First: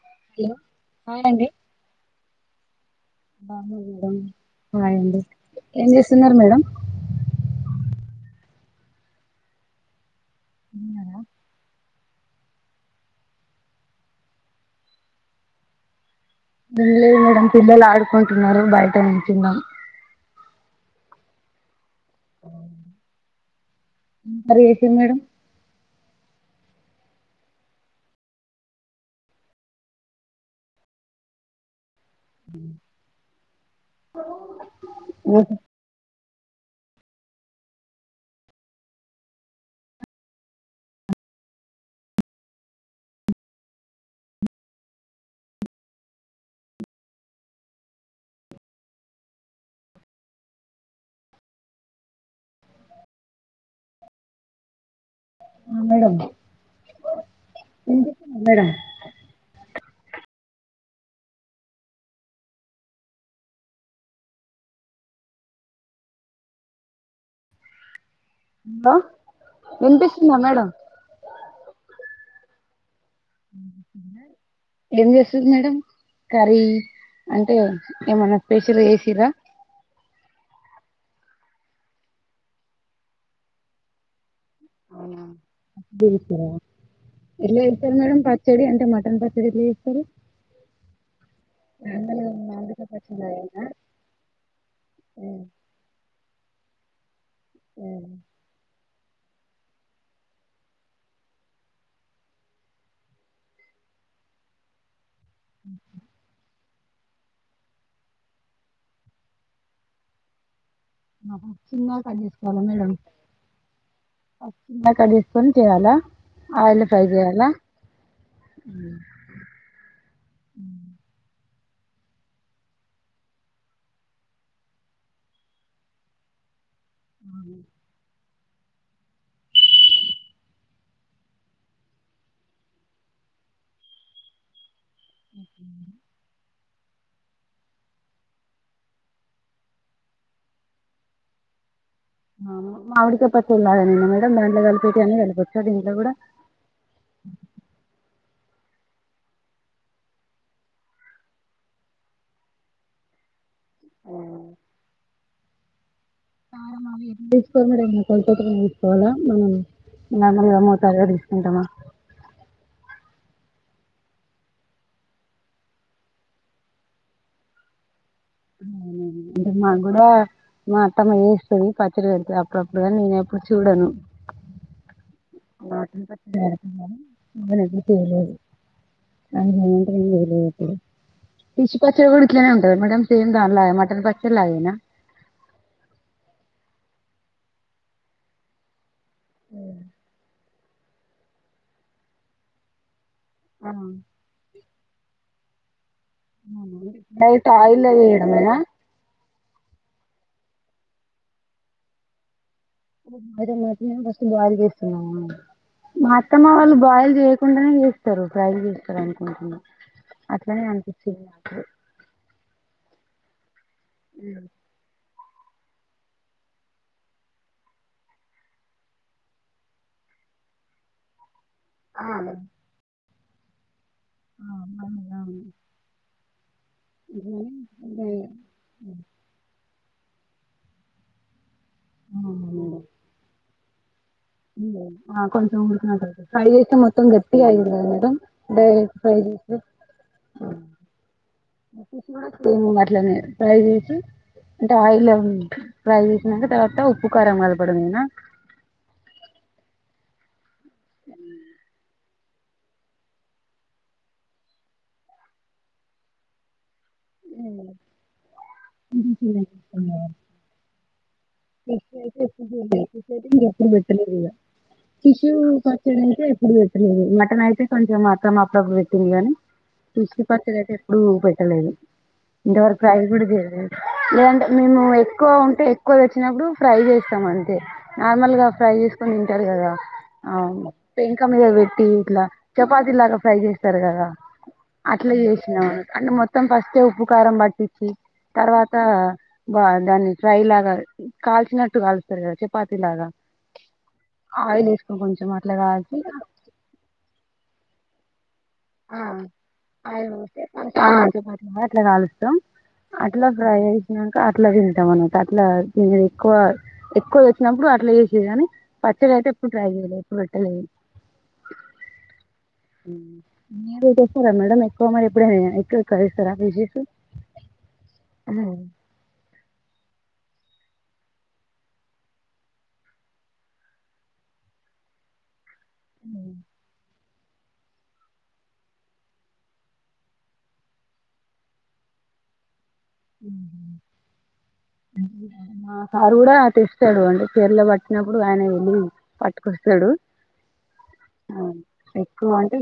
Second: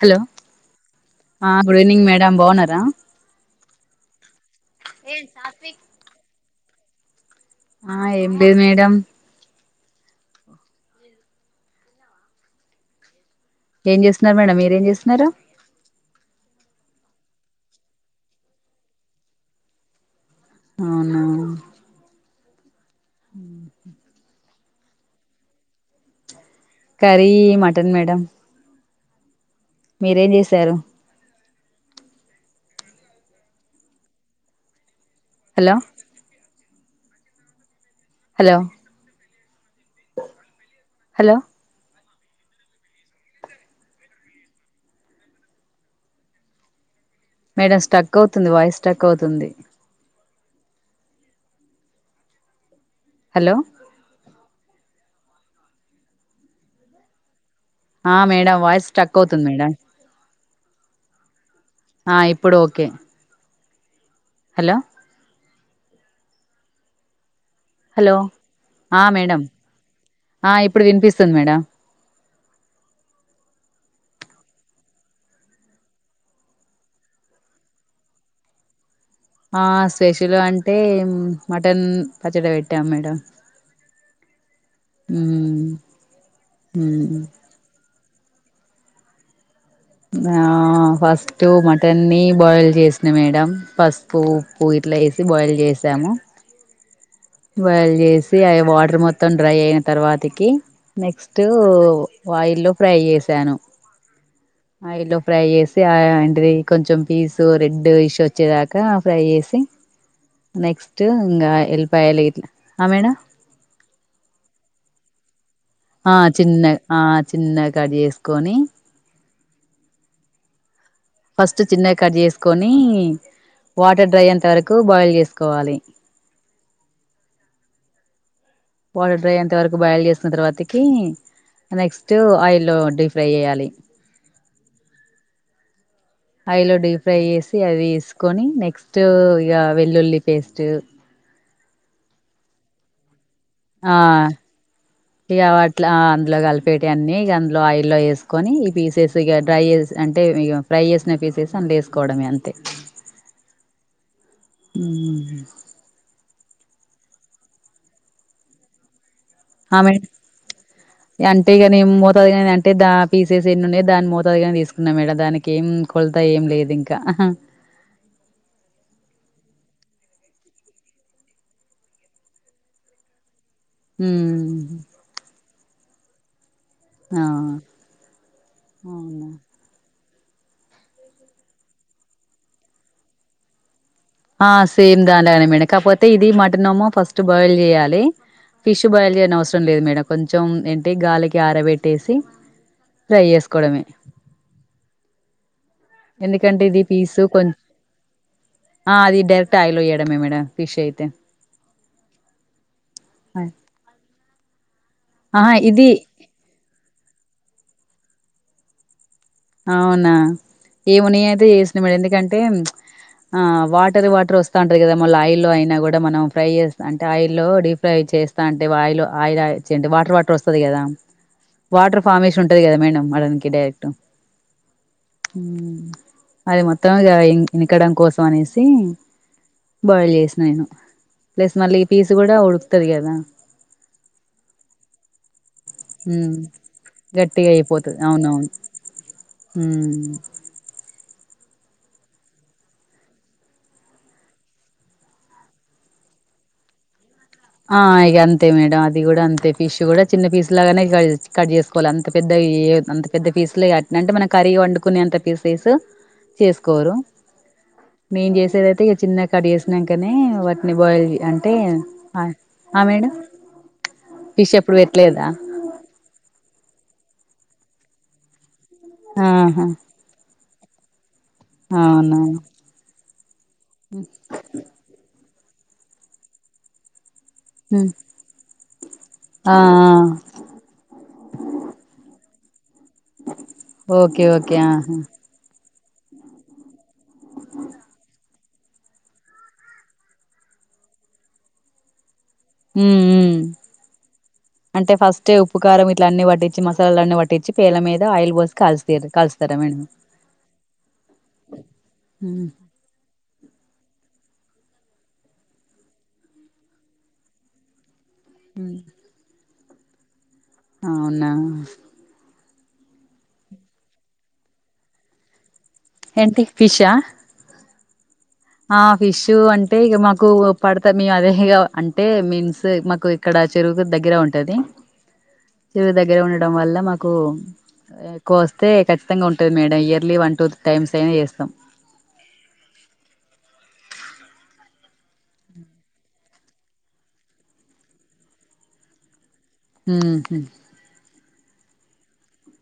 Hello good evening madam బాగున్నారా బాగున్న madam high అండి ఏం చేస్తున్నారు మేడమ్ ఆ ఏమి లేదు మేడమ్ తిన్నారా ఏం చేస్తున్నారు మేడం మీరేం చేస్తున్నారుార లేదు మేడమ్ పిల్లలు ఆడుకుంటున్నారు బయట ని నిల్చున్నాను అవున అ ఉ మరి ఏం చేసినారు మేడం కరీ మటన్ మేడం మీరేం చేసారు? [unintelligible] Hello hello hello madam stuck అవుతుంది వాయిస్ స్టక్ అవుతుంది. హలో ఆ మేడం ఆ వినిపిస్తుందా మేడమ్ మేడం వయిస్ స్టక్ అవుతుంది మేడమ్ ఆ ఇప్పుడు ఓకే హలో హలో హలో ఆ మేడం వినిపిస్తుందా ఆ మేడం ఇప్పుడు వినిపిస్తుంది మేడం ఏం చేస్తుది మేడం కర్రీ అంటే ఏమన్నా స్పెషల్ చే ఆ సెషలో అంటే మటన్ పచ్చడి పెట్టాము మేడం మ్మ్ ఎట్ల మ్మ్ చేస్తారు మేడం పచ్చడి అంటే మటన్ పచ్చడిలీ ఆ ఫస్ట్ మటన్ని బాయిల్ నాటుకాయ చేసిన పచ్చడి మేడం లాగానా పస్ ఉప్పు ఇట్లా వేసి బాయిల్ చేసాము బయల్ చేసి అవి వాటర్ మొత్త మొత్తం డ్రై అయిన తర్వాతకి నెక్స్ట్ ఆయిల్లో ఫ్రై చేసాను అయిలో ఫ్రై చేసి ఆ ఇంటిది కొంచెం పీసు రెడ్ ఇస్ వచ్చేదాకా ఫ్రై చేసి నెక్స్ట్ ఇంకా చిన్నగా కట్ ఎల్లిపాయలు ఇట్లా చేసుకోవాలా ఆ మేడం చిన్న కడ ఆ చిన్న ఆ చేయాలా చిన్నగా కట్ చేసుకొని ఫస్ట్ చిన్నగా కట్ చేసుకొని వాటర్ డ్రై అయ్యేంత వరకు బాయిల్ చేసుకోవాలి పౌడర్ డ్రై అంతవరకు బాయిల్ చేసిన తర్వాతకి నెక్స్ట్ ఆయిల్లో డీప్ ఫ్రై చేయాలి ఆయిల్ లో డీప్ ఫ్రై చేసి అది వేసుకొని నెక్స్ట్ ఇక వెల్లుల్లి పేస్ట్ మామిడికాయ పచ్చ ఆ ఇక వాట్లా దీంట్లో కూడా అందులో కలిపేటి అన్ని ఇక అందులో ఆయిల్లో వేసు ని పీసెస్ ఇ డ్రై అంటే ఫ్రై చేసిన పీసెస్ అని వేసుకోవడం అంతే తీసుకోవాలి మేమ కొలత తో తీసుకోవాలా మనం ఆ మేడం నార్మల్గా మోతాదుగా తీసుకుంటామా అంటగా నిమ్ మూత అంటద్ద పీసెస్ ఎన్ని ఉన్నాయో దాని మోతాదుగాని తీసుకున్నా మేడ దానికి ఏం కొలతా ఏం లేదు ఇంకా అంటే మా కూడా మా అత్తమ్మ ఏస్తుంది పచ్చ వెళ్తుంది అప్పుడప్పుడు నేను చూడను ఉమ్ [unintelligible] ఆ నేను ఎప్పుడూ చేయలేదు అవునా [unintelligible] ఫిష్ పచ్చడి కూడా ఇలనే ఉంటారు మ్యాడం సేమ్ దా సేమ్ దాని లాగానే మేడం కాపోతే ఇది మాటనమో ఫస్ట్ బాయిల్ చేయాలి ఫిష్ బయాలు అవసరం లేదు మేడం కొంచెం ఏంటి గాలికి ఆరబెట్టేసి ట్రై చేసుకోవడమే ఎందుకంటే ఇది డైట్ ఆయిల్వి ఇడమనా మాది డైరెట్ ఆయలో ఇయడమే మేడ ఫిష్ అయితే బా మ బస్ బాగా వేస్తున్నా ఆహా ఇది మాత్త మా వాళ్లు బాయిల్ చేయకుండానే చేస్తారు ఫ్రై చేస్తారు అంట అవునా ఏము న అయితే నాకు చేసినా మడ ఎందుకంటే ఆ వాటర్ వాటర్ వస్తాంటారు కదా మళ్ళీ అయినా కూడా మనం ఫ్రై చేస్తా అంటే ఆయిల్లో డీప్ ఫ్రై చేస్తా అంటే ఆయిల్ ఆయిల్ వాటర్ వాటర్ వస్తుంది కదా వాటర్ ఫామేషన్ అవును ఉంటది కదా మేడం మనికి డరెక్ట్టు హ అది మొత్తం ఎనకడం కోసం అనేసి బాయిల్ చేసినేను ప్లస్ మళ్ళీ పీసు కూడా ఉడుకుతుంది కదా ఇ కొంచం కై దసం మొత్తం గట్టియి గట్టిగా అై అయిపోతది అవునవును అట్లనే ఫ్రై చేసి అంటే ఆయిల్ ఫ్రై చేసినాక తర్వాత కారం ఆ కలపడమేనా అ అంతే మేడ అది కూడా అంతే పిశు కూడాడా చిన్న పీస్ ఇట్లాగానే కట్ చేసుకోవాలి అంత అంత పెద్ద ఏ అంత పెద్ద పీస్లు అంటే మనం కర్రీ వండుకునే అంత పీస్ వేసి చేసుకోరు మేం చేసేదైతే ఇక చిన్న కట్ చేసినాం కానీ వాటిని బాయిల్ అంటే అదే కిష అయితే మీరు ఎప్పుడు పెట్టలేదు కదా ఫిష్ ఎప్పుడు పెట్టలేదా కిషూ ఖర్చుడి నుంచిే ఎప్పుడు పె మటన్ అయితే కొంచెం మాత్ర వటిందిగానే ఆహా ప క ఎప్పుడు లేదు అవునవును ఇంతవరకు ప్రై కూడా చేయడి లేదంటే మేము ఎక్వ ఉంటా ఎక్కువ చిినప్పుడు ఫ్రై చే ఇష్టం అంతే నార్మల్ గా ఫయి వింటారు ఆ కదా ప్రింకా మీ పెట్టి ఇట్లా చపాతి లాగా ఫ్రై చేస్తారు కదా ఓకే ఓకే ఆహా అట్లా చేసినా అంటే మొత్తం ఫస్ట్ ఉప్పు కారం బాటిచ్చ తర్వాత బ దాన్ని ఫ్రై లాగా కాల్చినట్టు కాల్చ ఉ ఆయిల్ అంటే వేసుకొని కొంచెం ఫస్ట్ అట్లా ఉప్పుకారం కాల్చి ఇట్ల అన్ని పట్టించి మసాలాలన్ని పట్టించి పేల మీద అయల్ బోస్ అ అట్లా కాలుస్తాం అట్లా ఫ్రై క అట్లా తింటాం అనకు అట్లా ద ఎక్కువ ఎక్కువ వచ్చినప్పుడు అట్లా ని పచ్చే రతే - [inaudible] అవునా ఉమ్ మీరు చేస్తారా మేడం ఎక్కువ మరి ఇప్పుడు ఎ ఏంటి ఫిషా ఆ ఫిష్ అంటే ఇగా మాకు పడతా మేము అదేగా అంటే మీన్స్ మాకు ఇక్కడ చెరువుకు దగ్గర ఉంటది చెరుగు దగ్గర ఉండడం వల్ల మాకు కు ఎక్కువ వస్తే ఖచ్చితంగా ఉంటుంది madam yearly one two times అయినా చేస్తాం మా సారు కూడా తెస్తాడు అంటే పీరలో పట్టినప్పుడు ఆయన వెళ్ళి పట్టు ఉమ్ హ్మ్మ్ ఎక్కువ అంటే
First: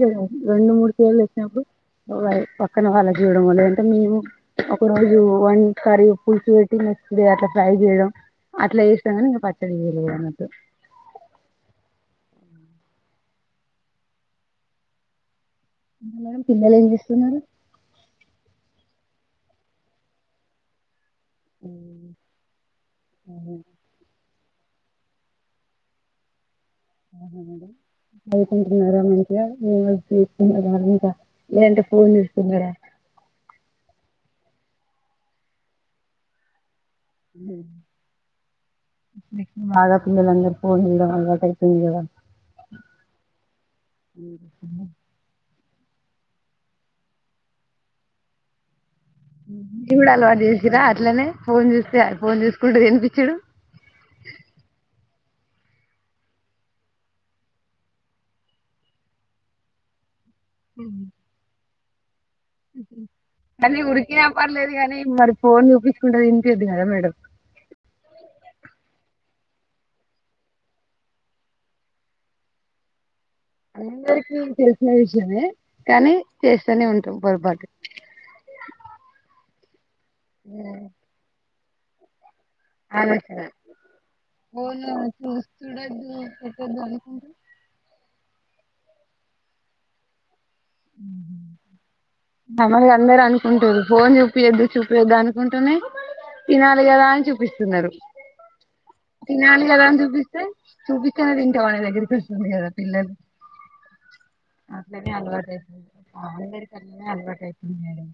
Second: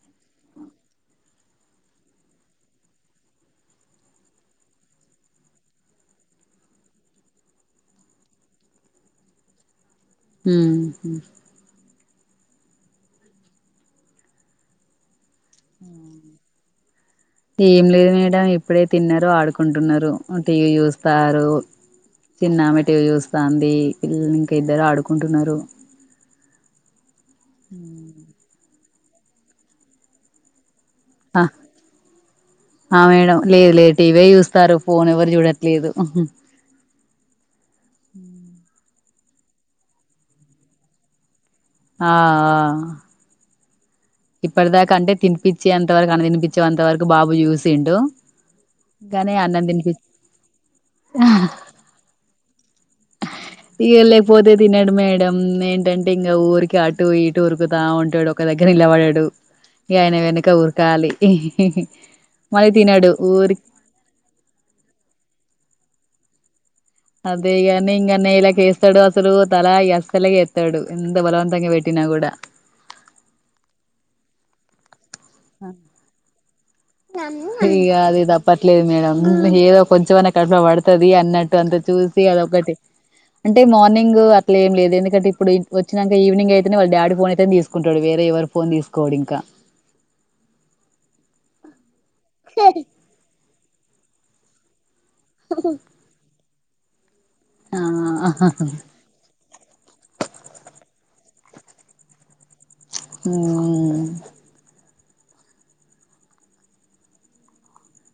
రెండు మూడు కేేళ్లు వచ్చినప్పుడు పక్కన వాళ్ళ జీవడం వ అంటే మేము ఒక రోజు వన్ కర్ర పులుసు పెట్టి మె అట్లా ఫ్రై చేయడం అట్లా వస్తాని ఇంకా పచ్చడి చేయా హ్మ్మ్ ఉమ్ అ మేడం పిల్లలు ఏం చేస్తున్నారు ఏం లేదు మేడం ఇప్పుడే తిన్నారు ఆడుకుంటున్నారు టీవీ చూ స్తారు ఉమ్, చిన్నమె టీవి అవునా, చూస్తుంది ఉమ్ ఇద్దరు ఆడుకుంటున్నారు అయింటన్నరా మంచిగా చూసుకుంటున్నారండి ఆ ఆ మేడం లేదు లేదు టీవీ చూస్తారు ఫోన్ ఎవరు చూడట్లేదు మ్మ్ హ్మ్ మ్ మ్మ్ బాగా పిల్లలందరూ ఫోన్ జూడం అలవాటై ఆ ఇప్పటిదాకా అంటే తినిపి చ్చి అంత వరకు అన్నం దినిపిచ్చే అంతవరకు బాబు జూసిండు కూడా అలవాటు జేసిరా అట్లనే ఫోన్ చూస్తే ఫోన్ చూసు ఇగ లేకపోతే తినడు మేడం మ్మ్ ఏంటంటే ఇంకా ఊరికే అటు ఇటు ఉరుకుతా ఉంటాడు. ఒక దగ్గర నిలబడడు ఇగ ఆయన వెన క ఉరకాలి మళ్ళీ తినడు ఊరి కాని ఉరికినా పర్లేదు కాని మరి ఫోన్ చూపిస్ కుంట తినిపియక్ అదేగా అన్నీ నేలకేస్తడు అస్ సలు తల అస్సలగి ఎత్తాడు ఎంత బలవంతంగా పెట్టినా కూడా అందరికీ తెలిసిన విష యమే కానీ చేస్తూనే ఉంటాం పొరపాటు ఇ అది తప్పట్లేదు మేడం ఏదో క్ కొంచెమన్నా కడుపుల పడుతుది అన్నట్ అంత చూసి అదొక్ ఒకటి ఆలోచన అంటే మార్నింగ్ అట్లా ఏం ఫోన్ లేదు ఎందుకంటే ఇప్పుడు చూడద్దు వచ్చినాక ఈవినింగ్ అయితేనే పెట్టద్దు వాళ్ళ డాడి ఫోన్ అనుకుంటాం అయితేనే తీసుకుంటాడు వేరే ఎవరు ఫోన్ తీసుకోడు ఇంకా మ్మ్ హ్మ్ నమరే అందరన్ ఉంటుంది ఫోన్ చూపి యొద్దు చూ ను గానుకుంటునే తినాలి గదా అని చెప్ విస్తున్నరు ఆ తినాలి కదా అని చూపిస్తే చూపి కాయ తింటావా ను దగ్గరికొస్తుంది కదా మ్మ్ ఇట్లనే అలవాటై అందరికీ అన్నీ అలవాటైతున్నాయ్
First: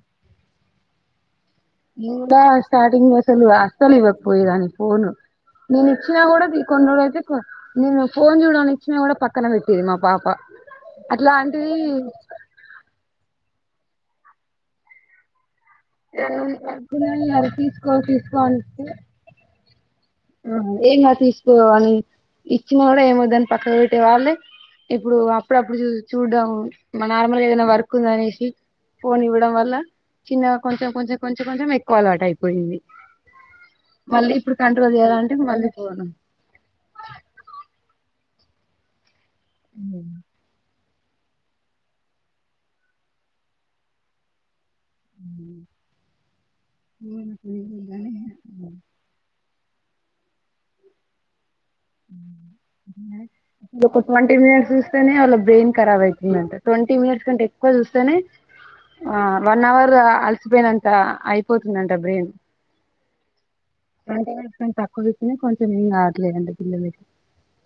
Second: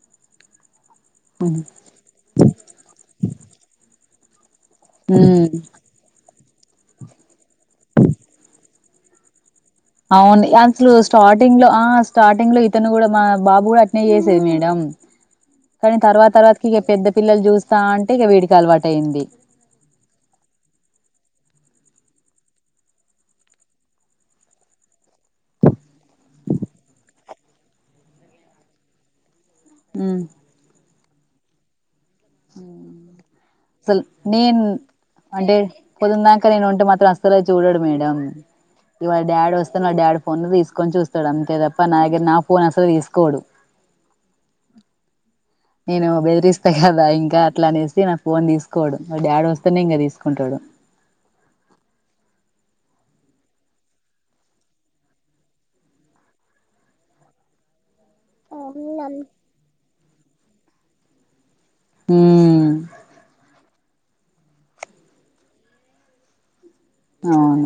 ఔన్ ను గూడా స్టార్టింగ్ వసలు అస్సలి ఇవ్వకపోయె దానివి పోను ఉమ్ నువ్ ఇచ్చినా కూడా ది కొన్నిోడు అయితే నేను ఫోన్ చూడాలని ఇచ్చిన కూడా పక్కన పెట్ అవును అసలు స్టార్టింగ్ లో ఆ స్టార్టింగ్ లో ఇతను కూడా మా బాబు కూడా ్యే సర మేడం కానీ తర్వాత తర్వాతకి ఇక పెద్ద పిల్లలు చూస్తా తీసుకో అంటే ఇక తీసుకో వీడికి అనిస్తే అలవాటు అయింది ఏం కా తీసుకోాలని ఇచ్చినా కూడా ఏమో దాని పక్కకు పెట్టే వాళ్ళే ఇప్పుడు అప్పుడప్పుడు చూ చూడడం నార్మల్గా ఏదైనా వర్క్ ఉంద అనేసి ఫోన్ ఇవ వల్ల ఉమ్, చిన్న కొంచెం కొంచెం కొంచె కొంచెం అలవాటు అయిపోయింది సల్ మళ్ళీ ఇప్పుడు నేను కంట్రోల్ చేయాలంటే అంటే మళ్ళీ ఫోను పొద్ందాక నేను ఉంటే మాత్రం అసలు చూడడు మేడం ఇ డాడ వస్తే ఉ డాడ ఫోన్ ను తీసుకు కొని చూస్తాడు అంతే తప్ప నా దగ్గర నా ఫోన్ అసలు తీసుకోడు నేను బెదిరిస్తా కదా అవును, ఇంకా అట్లా అనేసి నిజంగానే. నాకు ఫోన్ తీసుకోడు డాడ వస్త సత్తనీయంగా తీసుకుంటాడు అ ఒక ట్వంటీ మినిట్స్ చూస్తేనే వాళ్ళ బ్రెయిన్ రాబ్ అయితుందింట ట్వంటీ మినిట్స్ కంటే ఎక్కువ చూస్త వన్ అవర్ అ బేనంతా ఆయి పోతున్నాంట బేను ఉమ్, అంటే ఇం తక్కువ విచ్చిన కొంచెం ఏం ఆట్లేదండి ఇ అవును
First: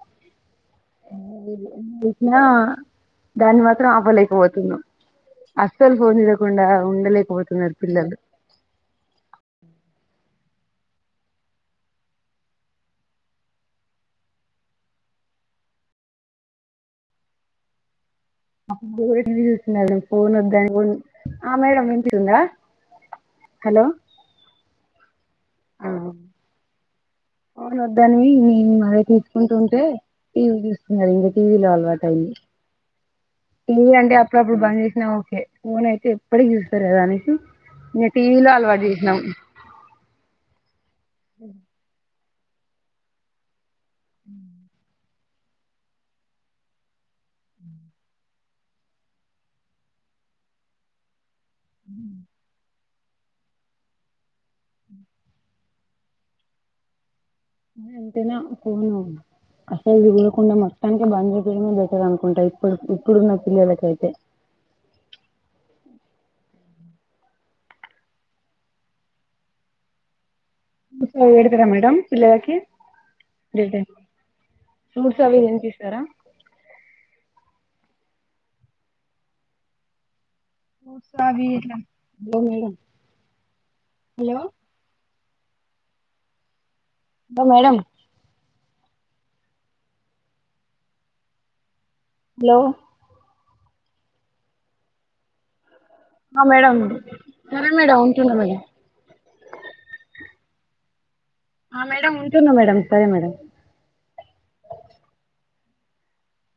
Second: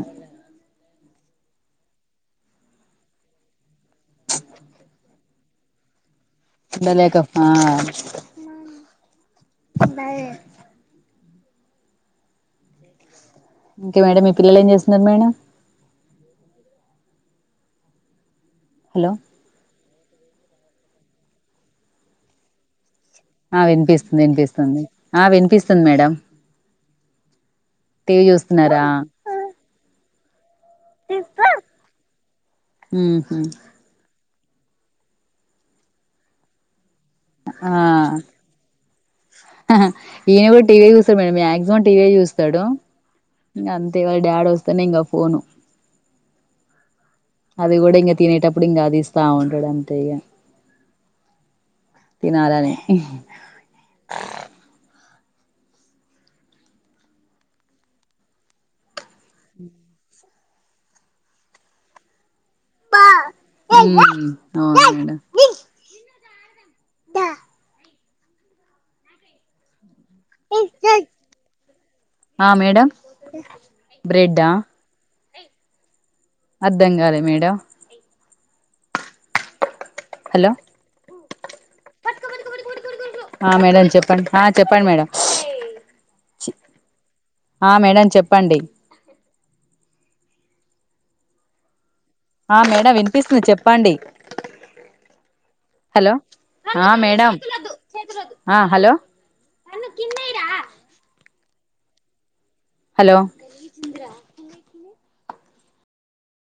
ఎంచేసినా దాన్ని మాత్రం ఆపలేకపోతున్నా అస్సల్ ఫోన్ చూడకుండా ఉండలేక హా ఉండలేకపోతున్నారు పిల్లలు ఇంకేం మేడం మీ పిల్లలు ఏం చేస్తున్నారు మేడం హలో [unintelligible] ఫోన్ వద్దని ఆ మేడమ్ వినిపిస్తుందా ఆ హలో వినిపిస్తుంది వినిపిస్తుంది ఆ వినిపిస్తుంది మేడం ఫోన్ వద్దని టీవీ నేను చూస్తున్నారా మల్ల తీసుకుంటుంటే ఇ [unintelligible] మరియు టీవీ లో అలవాటు అయ్యి హు ఇది అండి అప్పుడప్పుడు బంద్ చేసినా ఓకే ఫోన్ అయితే ఎప్పటికి చూస్తారు కదా అని ఆ ఇగ టీవీ లో అలవాటు చెసిర్రు ఈయన కూడా టీవీ చూస్తారు మేడం మాక్సిమం టీవీ చూస్తా చెడు అంత ఇగ వాళ్ళ డాడ్ వస్తానీ ఇగ పోను అది కూడా ఇంకా తినేటప్పుడు ఇంకా అది ఇస్తా ఉంటాడు అంతే ఇక తినాలానే ఇహ్ అంతేనా ఫోన్ అసలు చూడకుండా మొత్తానికి బంద్ చెపియ్యడమే బెటర్ అనుకుంటా ఇప్పుడు ఇప్పుడున్న ఉమ్ పిల్లలకైతే అవును మేడం మీ సైడ్ పెడతారా మేడం ఆ పిల్లకి మేడం బ్రెడ్ బ్రెడ్డా ఫ్రూట్స్ సవి ఏం తీసారా అర్ధం కాలే మేడం హలో మూస వీ ఆ మేడం చెప్పండి హలో ఆ చెప్పండి మేడం ఛి ఆ మేడం చెప్పండి హలో ఆ మేడమ్ వినిపిస్తుంది చెప్ చెప్పండి హలో మేడం ఆ మేడమ్ సరే మేడం ఉంటున్నా మేడం ఆ హలో ఆ మేడ మేడ సరే హలో మేడ